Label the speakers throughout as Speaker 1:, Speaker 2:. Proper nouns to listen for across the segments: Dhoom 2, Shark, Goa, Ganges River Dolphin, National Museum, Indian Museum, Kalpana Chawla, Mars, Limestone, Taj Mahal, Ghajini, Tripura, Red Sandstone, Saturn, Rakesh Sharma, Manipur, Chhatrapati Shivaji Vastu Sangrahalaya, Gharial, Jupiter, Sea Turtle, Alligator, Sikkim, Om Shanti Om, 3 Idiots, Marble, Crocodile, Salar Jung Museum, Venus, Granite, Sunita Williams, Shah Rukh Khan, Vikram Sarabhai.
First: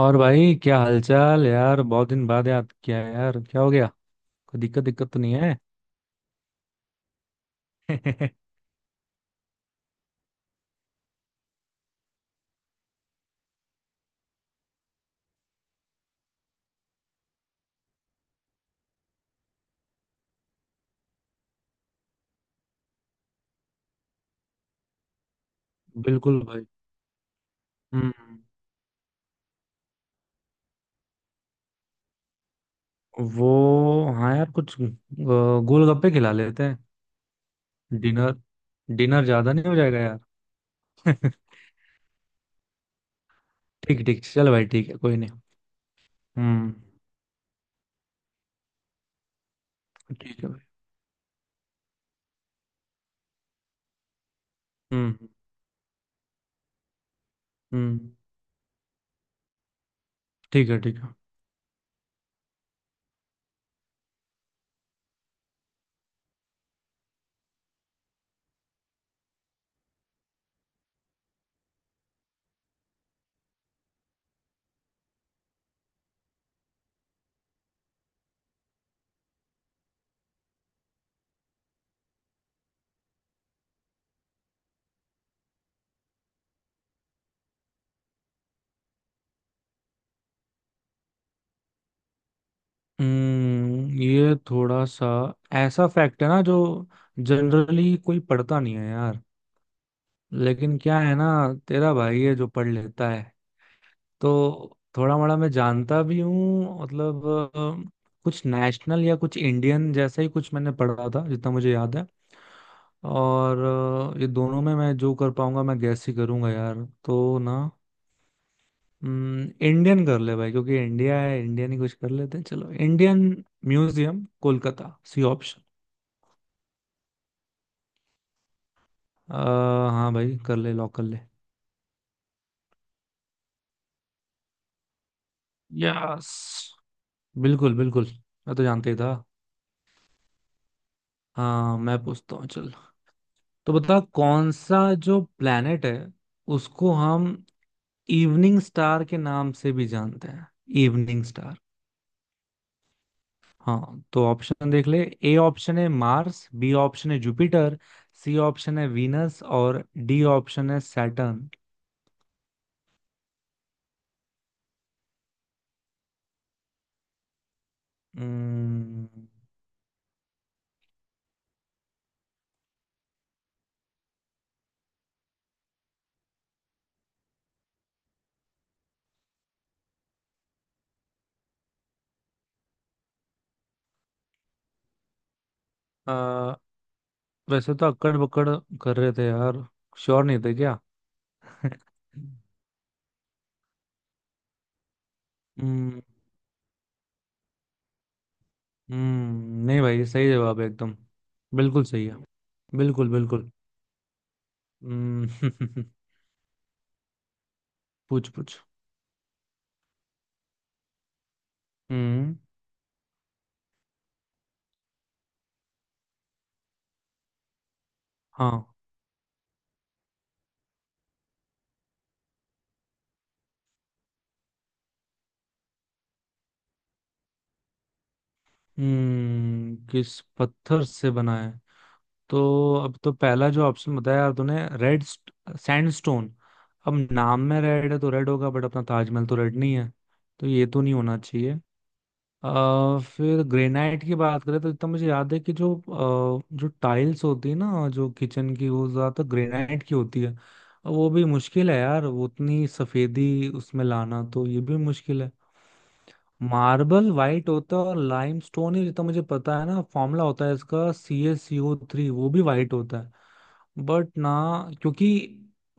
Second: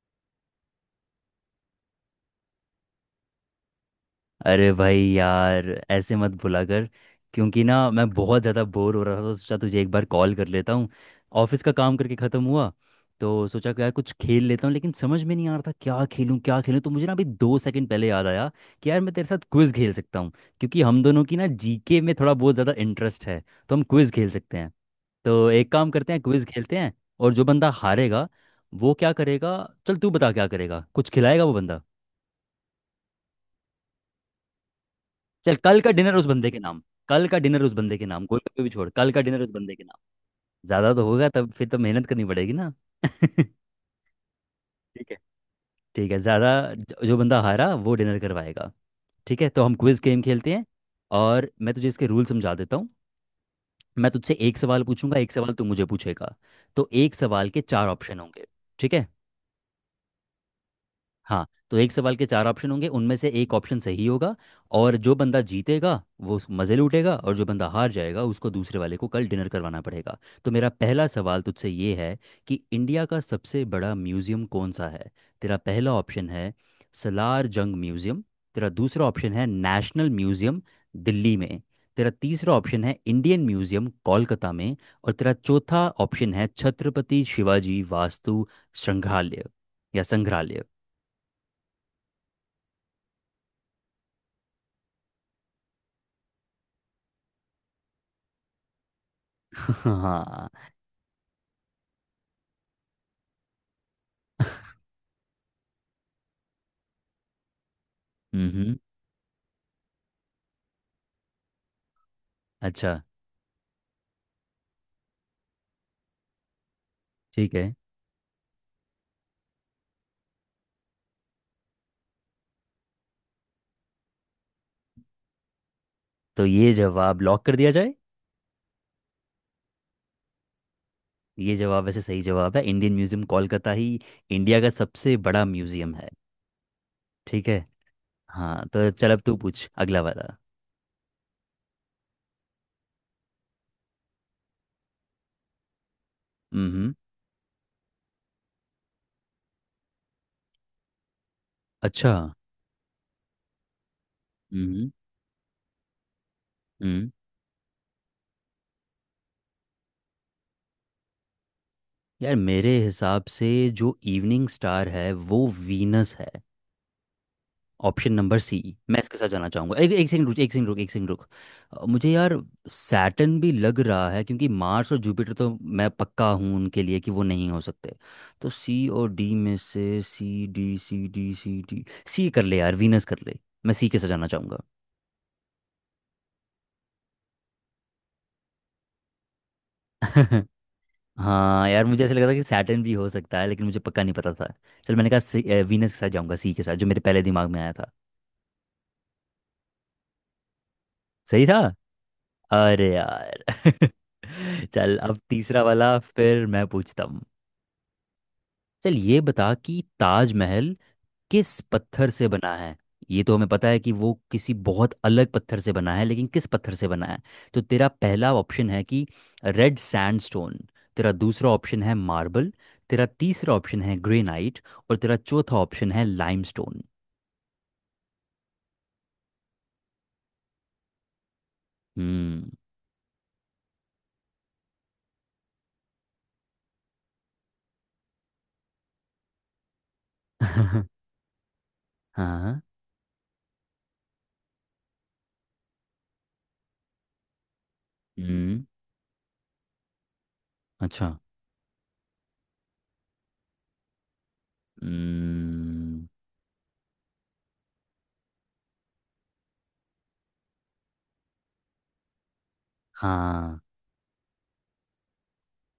Speaker 1: और भाई क्या हालचाल यार? बहुत दिन बाद याद किया यार, क्या हो गया? कोई
Speaker 2: अरे
Speaker 1: दिक्कत
Speaker 2: भाई
Speaker 1: दिक्कत तो नहीं है?
Speaker 2: यार, ऐसे मत भुला कर। क्योंकि ना मैं बहुत ज़्यादा बोर हो रहा था तो सोचा तुझे एक बार कॉल कर लेता हूँ। ऑफिस का काम करके ख़त्म हुआ तो सोचा कि यार कुछ खेल लेता हूँ, लेकिन समझ में नहीं आ रहा था क्या खेलूँ क्या खेलूँ। तो मुझे ना अभी 2 सेकंड पहले याद आया कि यार मैं तेरे साथ क्विज़ खेल सकता हूँ, क्योंकि हम दोनों की ना जीके में थोड़ा बहुत ज़्यादा इंटरेस्ट है। तो हम क्विज़ खेल सकते हैं। तो एक काम करते हैं,
Speaker 1: बिल्कुल
Speaker 2: क्विज़
Speaker 1: भाई।
Speaker 2: खेलते हैं। और जो बंदा हारेगा
Speaker 1: हम्म।
Speaker 2: वो क्या करेगा? चल तू बता, क्या करेगा, कुछ खिलाएगा वो बंदा?
Speaker 1: वो हाँ यार, कुछ
Speaker 2: चल, कल का
Speaker 1: गोलगप्पे
Speaker 2: डिनर उस
Speaker 1: खिला
Speaker 2: बंदे के
Speaker 1: लेते हैं।
Speaker 2: नाम। कल का डिनर उस बंदे के नाम,
Speaker 1: डिनर।
Speaker 2: कोई कोई भी छोड़, कल का
Speaker 1: डिनर
Speaker 2: डिनर उस
Speaker 1: ज्यादा नहीं
Speaker 2: बंदे
Speaker 1: हो
Speaker 2: के
Speaker 1: जाएगा
Speaker 2: नाम।
Speaker 1: यार?
Speaker 2: ज्यादा तो होगा, तब फिर तो मेहनत करनी पड़ेगी ना। ठीक
Speaker 1: ठीक ठीक, चल भाई, ठीक है,
Speaker 2: है।
Speaker 1: कोई नहीं।
Speaker 2: ठीक है, ज्यादा
Speaker 1: हम्म।
Speaker 2: जो बंदा हारा वो डिनर करवाएगा। ठीक है, तो हम क्विज गेम
Speaker 1: ठीक है
Speaker 2: खेलते
Speaker 1: भाई।
Speaker 2: हैं। और मैं तुझे इसके रूल समझा देता हूँ। मैं तुझसे एक सवाल पूछूंगा,
Speaker 1: हम्म।
Speaker 2: एक सवाल तू मुझे पूछेगा। तो एक सवाल के चार
Speaker 1: हम्म।
Speaker 2: ऑप्शन होंगे। ठीक है।
Speaker 1: ठीक है। ठीक है।
Speaker 2: हाँ, तो एक सवाल के चार ऑप्शन होंगे, उनमें से एक ऑप्शन सही होगा। और जो बंदा जीतेगा वो मज़े लूटेगा, और जो बंदा हार जाएगा उसको दूसरे वाले को कल डिनर करवाना पड़ेगा। तो मेरा पहला सवाल तुझसे ये है कि इंडिया का सबसे बड़ा म्यूज़ियम कौन सा है। तेरा पहला ऑप्शन है सलार जंग म्यूज़ियम। तेरा दूसरा ऑप्शन है नेशनल म्यूज़ियम दिल्ली में। तेरा तीसरा ऑप्शन है इंडियन म्यूज़ियम कोलकाता में। और तेरा चौथा ऑप्शन है छत्रपति शिवाजी वास्तु संग्रहालय या संग्रहालय।
Speaker 1: ये थोड़ा सा ऐसा फैक्ट है ना जो जनरली कोई पढ़ता नहीं है।
Speaker 2: हाँ।
Speaker 1: लेकिन क्या है ना, तेरा भाई है जो पढ़ लेता है, तो थोड़ा मोड़ा मैं जानता भी हूँ, मतलब कुछ
Speaker 2: हम्म।
Speaker 1: नेशनल या कुछ इंडियन जैसा ही कुछ मैंने पढ़ा था जितना मुझे याद है।
Speaker 2: अच्छा।
Speaker 1: और ये दोनों में मैं जो कर पाऊंगा, मैं गैस ही करूंगा यार तो
Speaker 2: ठीक
Speaker 1: ना।
Speaker 2: है,
Speaker 1: इंडियन कर ले भाई, क्योंकि इंडिया है, इंडियन ही कुछ कर लेते हैं, चलो Indian museum Kolkata, C option.
Speaker 2: तो ये जवाब लॉक कर दिया जाए।
Speaker 1: हाँ भाई कर ले, लॉक कर ले।
Speaker 2: ये जवाब वैसे सही जवाब है। इंडियन म्यूजियम कोलकाता ही इंडिया का सबसे बड़ा म्यूजियम है।
Speaker 1: यस।
Speaker 2: ठीक है।
Speaker 1: बिल्कुल बिल्कुल। मैं तो
Speaker 2: हाँ, तो
Speaker 1: जानते ही था।
Speaker 2: चल अब तू पूछ अगला वाला।
Speaker 1: हाँ, मैं पूछता हूँ, चल। तो बता, कौन सा जो प्लेनेट है उसको
Speaker 2: हम्म।
Speaker 1: हम इवनिंग स्टार के नाम से भी जानते हैं, इवनिंग स्टार।
Speaker 2: अच्छा।
Speaker 1: हाँ, तो ऑप्शन देख
Speaker 2: हम्म।
Speaker 1: ले। ए ऑप्शन है मार्स, बी
Speaker 2: हम्म।
Speaker 1: ऑप्शन है जुपिटर, सी ऑप्शन है वीनस और डी ऑप्शन है सैटर्न।
Speaker 2: यार मेरे हिसाब से जो इवनिंग स्टार है वो वीनस है, ऑप्शन नंबर सी। मैं
Speaker 1: हम्म,
Speaker 2: इसके साथ जाना चाहूंगा। एक एक सेकंड रुक, एक सेकंड रुक, एक सेकंड रुक। मुझे यार सैटर्न भी लग रहा है, क्योंकि मार्स और जुपिटर तो मैं पक्का हूँ उनके लिए कि वो नहीं हो सकते। तो सी और डी में से C D C D C D C कर ले यार, वीनस कर ले। मैं सी के साथ जाना चाहूंगा।
Speaker 1: आ, वैसे तो अक्कड़ बक्कड़ कर रहे थे यार, श्योर नहीं थे क्या?
Speaker 2: हाँ यार मुझे ऐसा लग रहा था कि सैटर्न भी हो सकता है, लेकिन मुझे पक्का नहीं पता था। चल, मैंने कहा वीनस के
Speaker 1: हम्म।
Speaker 2: साथ जाऊंगा, सी के साथ, जो मेरे पहले दिमाग में आया था।
Speaker 1: हम्म। नहीं भाई, सही जवाब है एकदम,
Speaker 2: सही था।
Speaker 1: बिल्कुल सही है।
Speaker 2: अरे
Speaker 1: बिल्कुल
Speaker 2: यार।
Speaker 1: बिल्कुल।
Speaker 2: चल अब
Speaker 1: हम्म।
Speaker 2: तीसरा वाला फिर मैं पूछता हूँ।
Speaker 1: पूछ पूछ।
Speaker 2: चल, ये बता कि ताजमहल किस पत्थर से
Speaker 1: हम्म।
Speaker 2: बना है। ये तो हमें पता है कि वो किसी बहुत अलग पत्थर से बना है, लेकिन किस पत्थर से बना है। तो तेरा पहला
Speaker 1: हाँ।
Speaker 2: ऑप्शन है कि रेड सैंडस्टोन। तेरा दूसरा ऑप्शन है मार्बल। तेरा तीसरा ऑप्शन है ग्रेनाइट। और तेरा चौथा ऑप्शन है लाइमस्टोन।
Speaker 1: हम्म। किस पत्थर से बना है?
Speaker 2: हम्म।
Speaker 1: तो अब तो पहला जो ऑप्शन बताया यार तूने, रेड सैंडस्टोन, अब नाम में रेड है तो रेड होगा, बट अपना ताजमहल तो रेड नहीं है, तो ये तो नहीं होना चाहिए।
Speaker 2: हाँ।
Speaker 1: फिर ग्रेनाइट की बात करें तो इतना मुझे याद है कि जो टाइल्स होती है ना, जो किचन
Speaker 2: हम्म।
Speaker 1: की, वो ज्यादातर ग्रेनाइट की होती है। अब वो
Speaker 2: अच्छा।
Speaker 1: भी मुश्किल है यार, वो उतनी सफेदी उसमें लाना, तो ये भी मुश्किल है।
Speaker 2: हम्म।
Speaker 1: मार्बल वाइट होता है और लाइमस्टोन ही, जितना मुझे पता है ना, फॉर्मूला होता है इसका C S C O three, वो भी वाइट होता है।
Speaker 2: हाँ।
Speaker 1: बट ना, क्योंकि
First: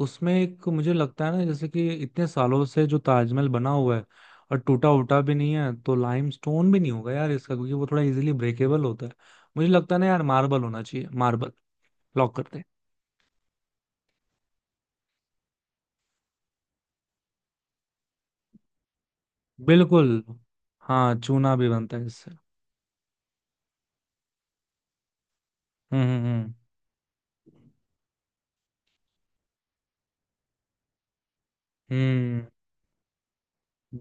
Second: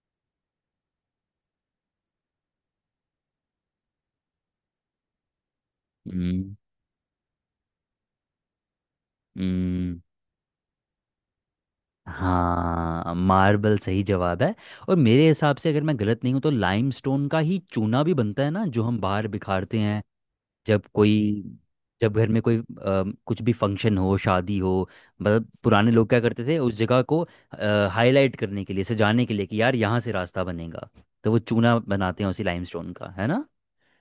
Speaker 1: उसमें एक मुझे लगता है ना, जैसे कि इतने सालों से जो ताजमहल बना हुआ है और टूटा उटा भी नहीं है, तो
Speaker 2: हम्म।
Speaker 1: लाइमस्टोन भी नहीं होगा यार इसका, क्योंकि वो थोड़ा इजीली ब्रेकेबल होता है। मुझे लगता है
Speaker 2: हम्म।
Speaker 1: ना यार, मार्बल होना चाहिए, मार्बल। लॉक करते हैं।
Speaker 2: हाँ, मार्बल सही जवाब है। और मेरे हिसाब से अगर मैं गलत नहीं हूँ तो लाइमस्टोन का ही चूना भी बनता है ना जो हम बाहर बिखारते हैं।
Speaker 1: बिल्कुल।
Speaker 2: जब
Speaker 1: हाँ,
Speaker 2: कोई,
Speaker 1: चूना भी बनता है
Speaker 2: जब घर
Speaker 1: इससे।
Speaker 2: में कोई कुछ भी फंक्शन हो, शादी हो, मतलब पुराने
Speaker 1: हम्म।
Speaker 2: लोग क्या करते
Speaker 1: हम्म।
Speaker 2: थे उस जगह को हाईलाइट करने के लिए, सजाने के लिए कि यार यहाँ से रास्ता बनेगा, तो वो चूना बनाते हैं
Speaker 1: हम्म।
Speaker 2: उसी
Speaker 1: हम्म।
Speaker 2: लाइमस्टोन का, है ना।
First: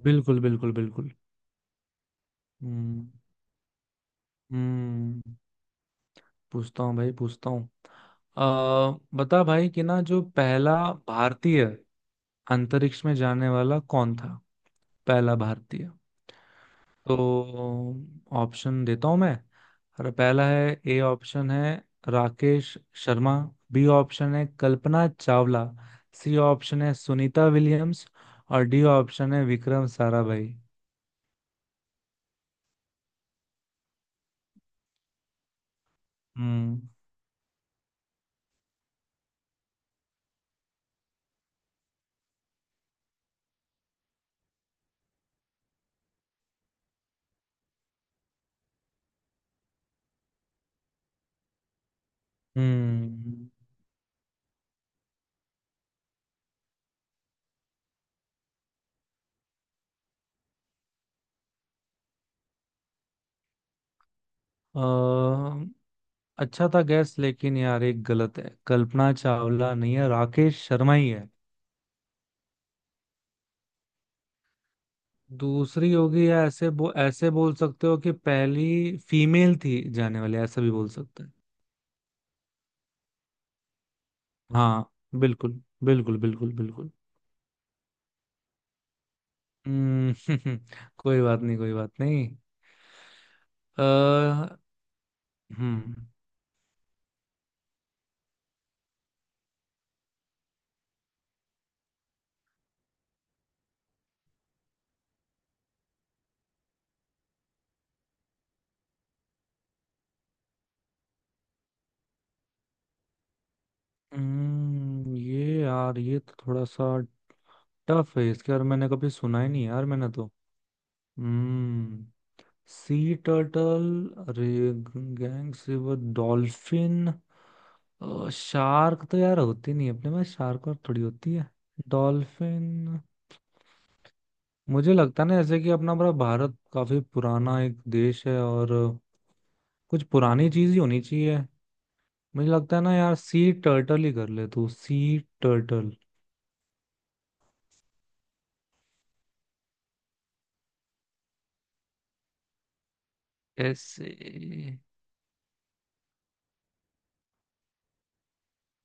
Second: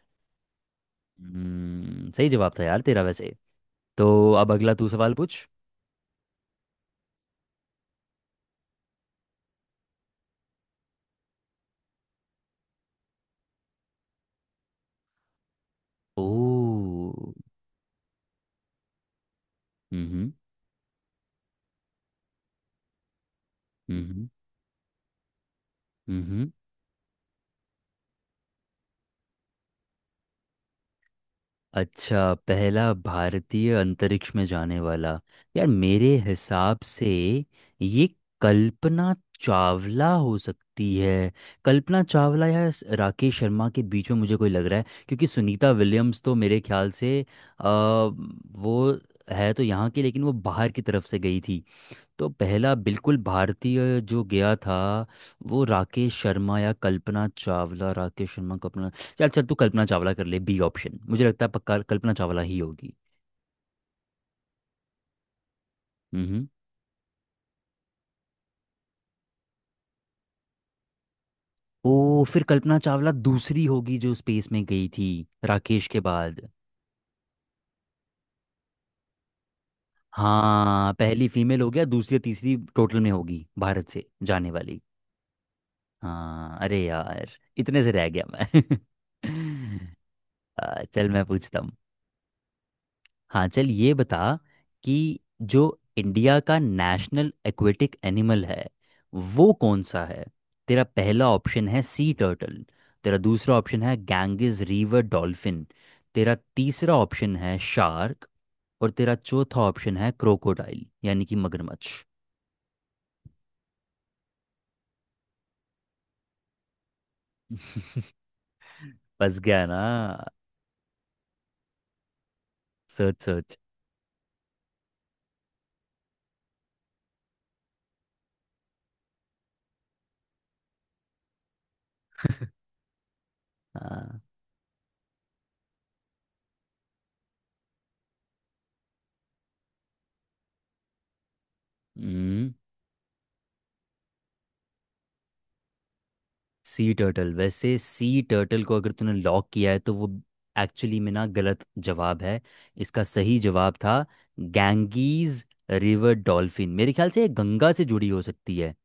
Speaker 1: बिल्कुल बिल्कुल बिल्कुल।
Speaker 2: हम्म, सही जवाब था यार तेरा
Speaker 1: हम्म।
Speaker 2: वैसे। तो अब अगला तू सवाल
Speaker 1: हम्म।
Speaker 2: पूछ।
Speaker 1: पूछता हूँ भाई, पूछता हूँ। बता भाई कि ना, जो पहला भारतीय अंतरिक्ष में जाने वाला कौन था? पहला भारतीय?
Speaker 2: ओ।
Speaker 1: तो ऑप्शन देता हूँ मैं।
Speaker 2: हम्म।
Speaker 1: अरे
Speaker 2: हम्म।
Speaker 1: पहला है, ए ऑप्शन है राकेश शर्मा, बी
Speaker 2: हम्म।
Speaker 1: ऑप्शन है कल्पना चावला,
Speaker 2: हम्म।
Speaker 1: सी
Speaker 2: हम्म।
Speaker 1: ऑप्शन है सुनीता विलियम्स और डी ऑप्शन है विक्रम साराभाई।
Speaker 2: अच्छा, पहला भारतीय अंतरिक्ष में जाने वाला, यार मेरे हिसाब
Speaker 1: हम्म।
Speaker 2: से ये कल्पना चावला हो सकती है। कल्पना चावला या राकेश शर्मा के बीच में मुझे कोई लग रहा है, क्योंकि सुनीता विलियम्स तो मेरे ख्याल से वो है तो यहाँ की, लेकिन वो बाहर की तरफ से गई थी। तो पहला बिल्कुल भारतीय जो गया था वो राकेश शर्मा या कल्पना चावला, राकेश शर्मा, कल्पना। चल चल, तू कल्पना चावला कर ले, बी ऑप्शन, मुझे लगता है पक्का कल्पना चावला ही होगी।
Speaker 1: हम्म।
Speaker 2: हम्म।
Speaker 1: अच्छा था गैस, लेकिन यार एक गलत है, कल्पना चावला नहीं है, राकेश शर्मा ही है।
Speaker 2: ओ, फिर कल्पना चावला दूसरी होगी जो स्पेस में गई थी, राकेश
Speaker 1: दूसरी
Speaker 2: के
Speaker 1: होगी,
Speaker 2: बाद।
Speaker 1: या ऐसे बोल सकते हो कि पहली फीमेल थी जाने वाली, ऐसा भी बोल
Speaker 2: हाँ,
Speaker 1: सकते
Speaker 2: पहली
Speaker 1: हैं।
Speaker 2: फीमेल हो गया, दूसरी तीसरी टोटल में होगी भारत से जाने वाली।
Speaker 1: हाँ बिल्कुल बिल्कुल बिल्कुल
Speaker 2: हाँ, अरे
Speaker 1: बिल्कुल।
Speaker 2: यार इतने से रह गया मैं।
Speaker 1: हम्म।
Speaker 2: चल
Speaker 1: कोई
Speaker 2: मैं
Speaker 1: बात नहीं,
Speaker 2: पूछता।
Speaker 1: कोई बात नहीं।
Speaker 2: हाँ चल, ये बता
Speaker 1: अ,
Speaker 2: कि जो
Speaker 1: हम्म।
Speaker 2: इंडिया का नेशनल एक्वेटिक एनिमल है वो कौन सा है। तेरा पहला ऑप्शन है सी टर्टल। तेरा दूसरा ऑप्शन है गैंगिस रिवर डॉल्फिन। तेरा तीसरा ऑप्शन है शार्क। और तेरा चौथा ऑप्शन है क्रोकोडाइल, यानी कि मगरमच्छ।
Speaker 1: हम्म। ये यार ये तो थोड़ा सा टफ है इसके, और मैंने कभी
Speaker 2: फंस
Speaker 1: सुना ही
Speaker 2: गया
Speaker 1: नहीं
Speaker 2: ना?
Speaker 1: यार, मैंने तो हम्म सी
Speaker 2: सोच सोच।
Speaker 1: Turtle, gang silver dolphin, shark तो यार होती नहीं है अपने में, शार्क और थोड़ी होती है, डॉल्फिन।
Speaker 2: हाँ।
Speaker 1: मुझे लगता है ना, जैसे कि अपना बड़ा भारत काफी पुराना एक देश है और कुछ पुरानी चीज ही होनी चाहिए। मुझे
Speaker 2: हम्म।
Speaker 1: लगता है ना यार, सी टर्टल ही कर ले, तू सी टर्टल।
Speaker 2: सी टर्टल, वैसे सी टर्टल को अगर तूने लॉक किया है तो वो एक्चुअली में ना गलत जवाब है। इसका सही जवाब था
Speaker 1: ऐसे?
Speaker 2: Genghis river dolphin. मेरे ख्याल से ये गंगा से जुड़ी हो सकती है,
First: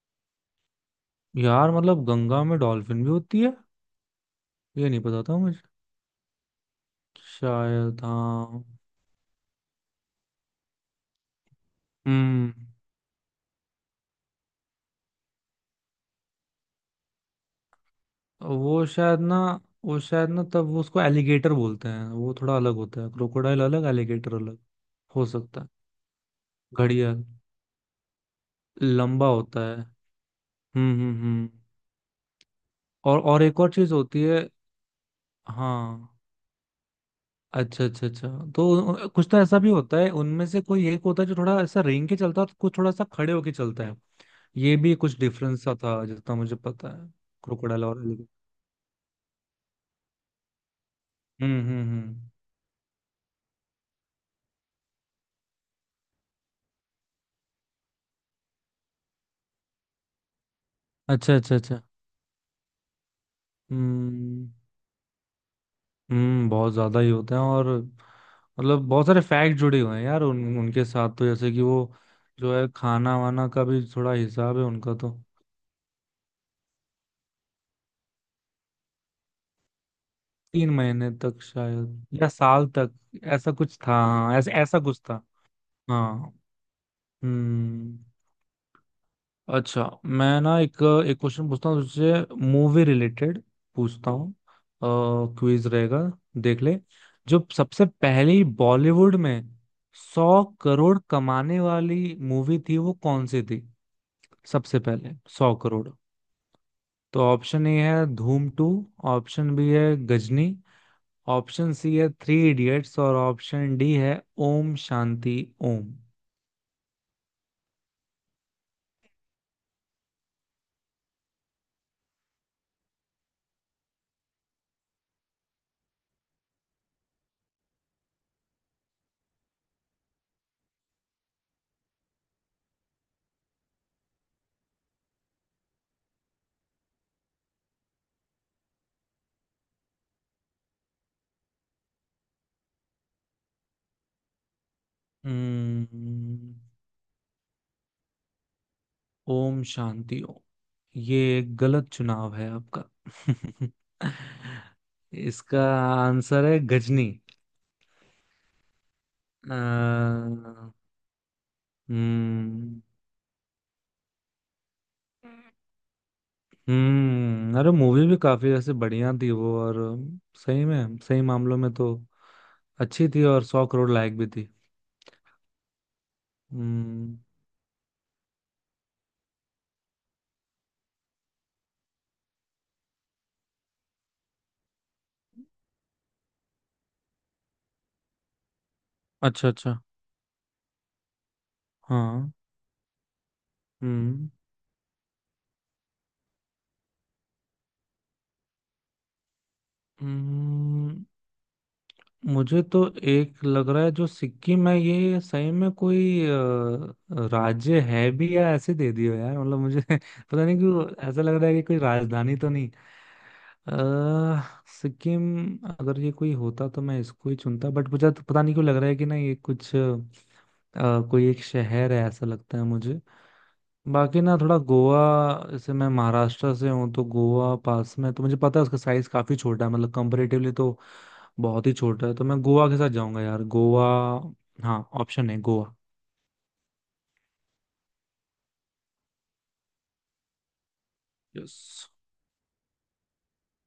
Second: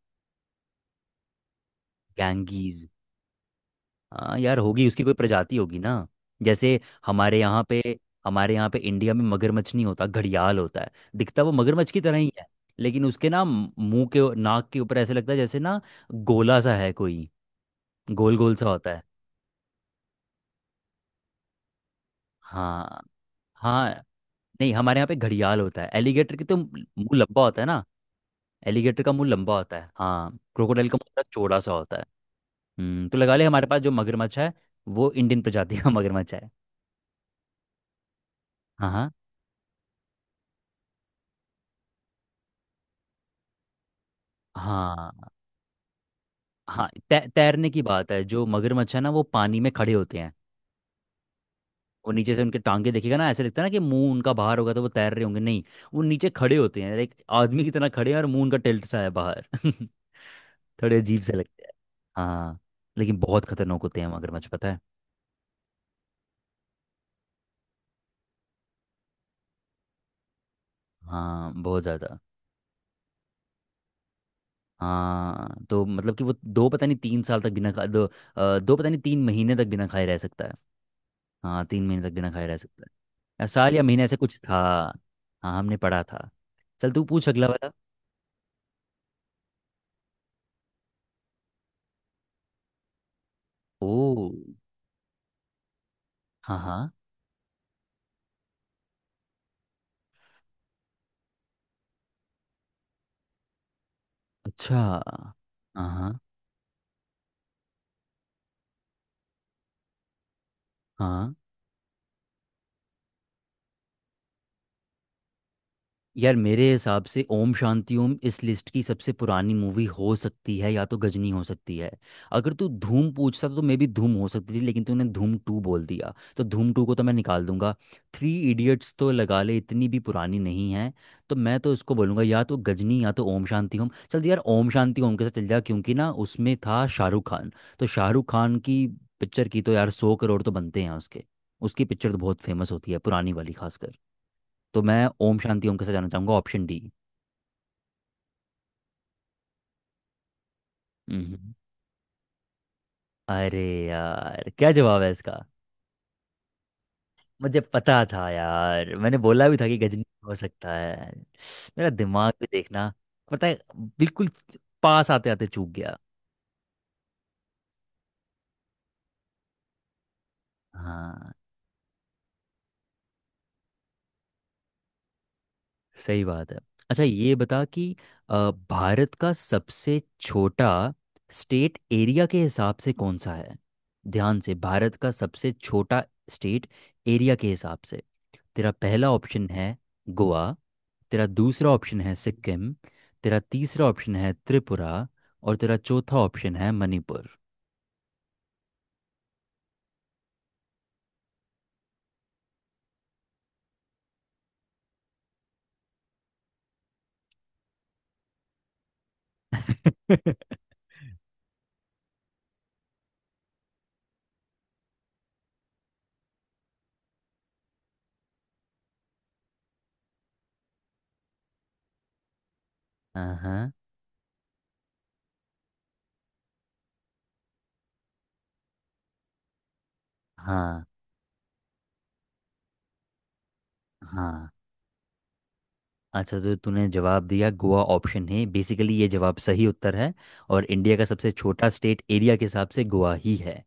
Speaker 1: यार मतलब गंगा में
Speaker 2: गैंगीज।
Speaker 1: डॉल्फिन भी होती है?
Speaker 2: हाँ यार होगी,
Speaker 1: ये नहीं
Speaker 2: उसकी कोई
Speaker 1: पता था
Speaker 2: प्रजाति
Speaker 1: मुझे।
Speaker 2: होगी ना। जैसे हमारे यहाँ पे,
Speaker 1: शायद
Speaker 2: हमारे
Speaker 1: हाँ।
Speaker 2: यहाँ पे इंडिया में मगरमच्छ नहीं होता, घड़ियाल होता है। दिखता वो मगरमच्छ की तरह ही है,
Speaker 1: हम्म।
Speaker 2: लेकिन उसके ना मुंह के नाक के ऊपर ऐसे लगता है जैसे ना गोला सा है कोई, गोल गोल सा
Speaker 1: वो
Speaker 2: होता है।
Speaker 1: शायद ना वो शायद ना तब वो उसको एलिगेटर बोलते हैं, वो थोड़ा अलग
Speaker 2: हाँ
Speaker 1: होता है, क्रोकोडाइल अलग,
Speaker 2: हाँ।
Speaker 1: एलिगेटर अलग।
Speaker 2: नहीं, हमारे यहाँ पे
Speaker 1: हो
Speaker 2: घड़ियाल
Speaker 1: सकता है,
Speaker 2: होता है, एलिगेटर की तो मुंह
Speaker 1: घड़ियाल
Speaker 2: लंबा होता है ना। एलिगेटर का
Speaker 1: लंबा
Speaker 2: मुंह लंबा
Speaker 1: होता
Speaker 2: होता
Speaker 1: है।
Speaker 2: है, हाँ, क्रोकोडाइल
Speaker 1: हम्म।
Speaker 2: का मुंह
Speaker 1: हम्म।
Speaker 2: थोड़ा
Speaker 1: हम्म।
Speaker 2: चौड़ा सा होता है। हम्म, तो
Speaker 1: और
Speaker 2: लगा
Speaker 1: और
Speaker 2: ले
Speaker 1: एक
Speaker 2: हमारे
Speaker 1: और
Speaker 2: पास जो
Speaker 1: चीज होती
Speaker 2: मगरमच्छ
Speaker 1: है।
Speaker 2: है वो इंडियन प्रजाति का
Speaker 1: हाँ
Speaker 2: मगरमच्छ है।
Speaker 1: अच्छा अच्छा अच्छा, तो
Speaker 2: हाँ हाँ।
Speaker 1: कुछ तो ऐसा भी होता है, उनमें से कोई एक होता है जो थोड़ा ऐसा रेंग के चलता है और कुछ थोड़ा सा खड़े होके चलता है। ये भी
Speaker 2: हाँ
Speaker 1: कुछ डिफरेंस सा था जितना मुझे
Speaker 2: हाँ
Speaker 1: पता है।
Speaker 2: तैरने की
Speaker 1: क्रोकोडाइल और
Speaker 2: बात है,
Speaker 1: एलिगेटर।
Speaker 2: जो मगरमच्छ है ना वो पानी में खड़े होते हैं।
Speaker 1: हम्म। हम्म।
Speaker 2: वो
Speaker 1: हम्म।
Speaker 2: नीचे से उनके टांगे देखेगा ना, ऐसे लगता है ना कि मुंह उनका बाहर होगा तो वो तैर रहे होंगे, नहीं, वो नीचे खड़े होते हैं, एक आदमी की तरह खड़े हैं, और मुंह उनका टिल्ट सा है बाहर। थोड़े अजीब से
Speaker 1: अच्छा अच्छा
Speaker 2: लगते हैं।
Speaker 1: अच्छा।
Speaker 2: हाँ, लेकिन बहुत खतरनाक होते हैं मगरमच्छ,
Speaker 1: हम्म।
Speaker 2: पता है।
Speaker 1: हम्म। बहुत ज्यादा ही होते हैं, और मतलब बहुत सारे फैक्ट जुड़े हुए हैं यार उनके साथ, तो
Speaker 2: हाँ,
Speaker 1: जैसे कि
Speaker 2: बहुत
Speaker 1: वो
Speaker 2: ज़्यादा।
Speaker 1: जो है खाना वाना का भी थोड़ा हिसाब है उनका, तो
Speaker 2: हाँ तो मतलब कि वो दो पता नहीं तीन साल तक बिना खा दो अ, दो पता नहीं 3 महीने तक बिना खाए रह सकता है।
Speaker 1: 3 महीने तक
Speaker 2: हाँ, 3 महीने
Speaker 1: शायद
Speaker 2: तक
Speaker 1: या
Speaker 2: बिना खाए रह
Speaker 1: साल
Speaker 2: सकता है,
Speaker 1: तक,
Speaker 2: या
Speaker 1: ऐसा
Speaker 2: साल
Speaker 1: कुछ
Speaker 2: या
Speaker 1: था,
Speaker 2: महीने, ऐसे
Speaker 1: हाँ,
Speaker 2: कुछ
Speaker 1: ऐसा
Speaker 2: था।
Speaker 1: ऐसा कुछ था।
Speaker 2: हाँ, हमने पढ़ा था।
Speaker 1: हाँ।
Speaker 2: चल तू पूछ अगला वाला।
Speaker 1: हम्म। अच्छा मैं ना एक एक क्वेश्चन पूछता हूँ तुझसे, मूवी रिलेटेड
Speaker 2: ओ।
Speaker 1: पूछता हूँ, क्विज रहेगा,
Speaker 2: हाँ
Speaker 1: देख ले।
Speaker 2: हाँ।
Speaker 1: जो सबसे पहली बॉलीवुड में 100 करोड़ कमाने वाली मूवी थी वो कौन सी थी?
Speaker 2: अच्छा।
Speaker 1: सबसे पहले 100 करोड़।
Speaker 2: हाँ हाँ
Speaker 1: तो ऑप्शन ए है धूम टू, ऑप्शन बी है गजनी,
Speaker 2: हाँ।
Speaker 1: ऑप्शन सी है थ्री इडियट्स और ऑप्शन डी है ओम शांति ओम।
Speaker 2: यार मेरे हिसाब से ओम शांति ओम इस लिस्ट की सबसे पुरानी मूवी हो सकती है, या तो गजनी हो सकती है। अगर तू धूम पूछता तो मे भी धूम हो सकती थी, लेकिन तूने धूम टू बोल दिया तो धूम टू को तो मैं निकाल दूंगा। थ्री इडियट्स तो लगा ले इतनी भी पुरानी नहीं है। तो मैं तो इसको बोलूंगा या तो गजनी या तो ओम शांति ओम। चल यार, ओम शांति ओम के साथ चल जा, क्योंकि ना उसमें था शाहरुख खान, तो शाहरुख खान की पिक्चर की तो यार 100 करोड़ तो बनते हैं उसके। उसकी पिक्चर तो बहुत फेमस होती है, पुरानी वाली खासकर। तो मैं ओम शांति ओम के साथ जाना चाहूंगा,
Speaker 1: हम्म।
Speaker 2: Option D.
Speaker 1: ओम शांति ओम, ये
Speaker 2: हम्म।
Speaker 1: एक गलत चुनाव है आपका।
Speaker 2: अरे यार, क्या जवाब है इसका?
Speaker 1: इसका आंसर है गजनी।
Speaker 2: मुझे पता था यार, मैंने बोला भी
Speaker 1: अ,
Speaker 2: था कि गजनी हो सकता है। मेरा दिमाग भी
Speaker 1: हम्म।
Speaker 2: देखना। पता है। बिल्कुल। पास आते आते चूक गया।
Speaker 1: हम्म। अरे मूवी भी काफी ऐसे बढ़िया थी वो, और सही में सही
Speaker 2: हाँ,
Speaker 1: मामलों में तो अच्छी थी, और 100 करोड़ लायक भी थी।
Speaker 2: सही बात है। अच्छा,
Speaker 1: हम्म।
Speaker 2: ये बता कि भारत का सबसे छोटा स्टेट एरिया के हिसाब से कौन सा है। ध्यान से, भारत का सबसे छोटा स्टेट एरिया के हिसाब से। तेरा पहला ऑप्शन
Speaker 1: अच्छा अच्छा।
Speaker 2: है गोवा। तेरा दूसरा ऑप्शन है
Speaker 1: हाँ।
Speaker 2: सिक्किम। तेरा तीसरा ऑप्शन
Speaker 1: हम्म।
Speaker 2: है त्रिपुरा। और तेरा चौथा ऑप्शन है मणिपुर।
Speaker 1: हम्म। मुझे तो एक लग रहा है, जो सिक्किम है, ये सही में कोई राज्य है भी या ऐसे दे दियो यार, मतलब मुझे पता नहीं क्यों ऐसा लग रहा है कि कोई राजधानी तो नहीं। सिक्किम, अगर ये कोई होता तो मैं इसको ही चुनता, बट मुझे तो पता नहीं क्यों लग रहा है कि ना, ये कुछ कोई एक शहर है ऐसा लगता है मुझे।
Speaker 2: हाँ
Speaker 1: बाकी ना थोड़ा गोवा, जैसे मैं महाराष्ट्र से हूँ तो गोवा पास में, तो मुझे पता है उसका साइज काफी छोटा है, मतलब कंपेरेटिवली तो
Speaker 2: हाँ
Speaker 1: बहुत ही छोटा है, तो मैं गोवा के साथ जाऊंगा यार, गोवा।
Speaker 2: हाँ।
Speaker 1: हाँ, ऑप्शन है गोवा।
Speaker 2: अच्छा, तो तूने जवाब दिया गोवा ऑप्शन है, बेसिकली ये जवाब सही उत्तर है। और इंडिया का सबसे
Speaker 1: यस।
Speaker 2: छोटा स्टेट एरिया के हिसाब से गोवा ही है।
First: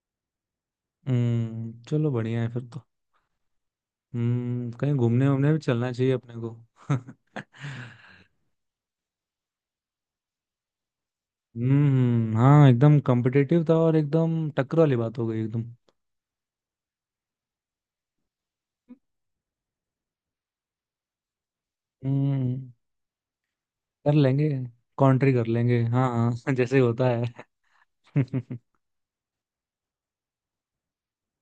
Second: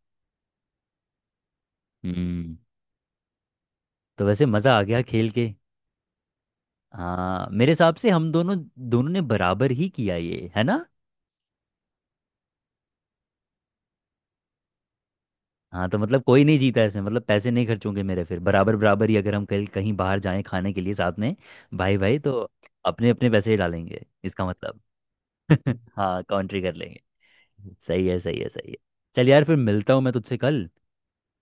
Speaker 1: हम्म, चलो बढ़िया है
Speaker 2: हम्म।
Speaker 1: फिर तो।
Speaker 2: तो वैसे
Speaker 1: हम्म,
Speaker 2: मज़ा आ
Speaker 1: कहीं
Speaker 2: गया खेल
Speaker 1: घूमने
Speaker 2: के।
Speaker 1: वूमने भी चलना चाहिए अपने को।
Speaker 2: हाँ मेरे हिसाब से हम दोनों, दोनों ने बराबर ही किया, ये है ना।
Speaker 1: हम्म। हाँ एकदम कॉम्पिटिटिव था, और एकदम टक्कर वाली बात हो गई एकदम।
Speaker 2: हाँ, तो मतलब कोई नहीं जीता इसमें, मतलब पैसे नहीं खर्च होंगे मेरे, फिर बराबर बराबर ही, अगर हम कहीं कहीं बाहर जाएं खाने के लिए साथ में, भाई भाई तो
Speaker 1: हम्म,
Speaker 2: अपने अपने पैसे ही डालेंगे
Speaker 1: कर
Speaker 2: इसका
Speaker 1: लेंगे,
Speaker 2: मतलब।
Speaker 1: कॉन्ट्री कर लेंगे, हाँ
Speaker 2: हाँ,
Speaker 1: हाँ।
Speaker 2: काउंट्री कर
Speaker 1: जैसे ही
Speaker 2: लेंगे।
Speaker 1: होता है।
Speaker 2: सही है, सही है, सही है। चल यार, फिर मिलता हूँ मैं तुझसे कल।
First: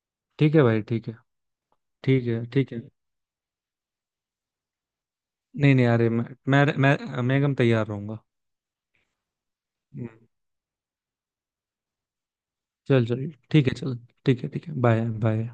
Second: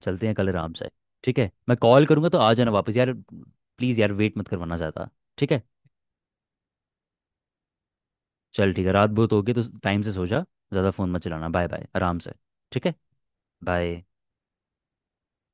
Speaker 2: चलते हैं कल
Speaker 1: ठीक है
Speaker 2: आराम
Speaker 1: भाई,
Speaker 2: से।
Speaker 1: ठीक है।
Speaker 2: ठीक है, मैं कॉल
Speaker 1: ठीक
Speaker 2: करूँगा तो
Speaker 1: है।
Speaker 2: आ जाना
Speaker 1: ठीक है।
Speaker 2: वापस यार, प्लीज़ यार वेट मत करवाना ज़्यादा। ठीक है।
Speaker 1: नहीं नहीं, अरे मैं एकदम तैयार रहूंगा।
Speaker 2: चल, ठीक है, रात बहुत होगी तो टाइम
Speaker 1: हम्म।
Speaker 2: से सो जा। ज़्यादा फ़ोन मत चलाना, बाय बाय आराम से। ठीक है।
Speaker 1: चल चल ठीक है, चल,
Speaker 2: बाय।
Speaker 1: ठीक है। ठीक है। Bye bye.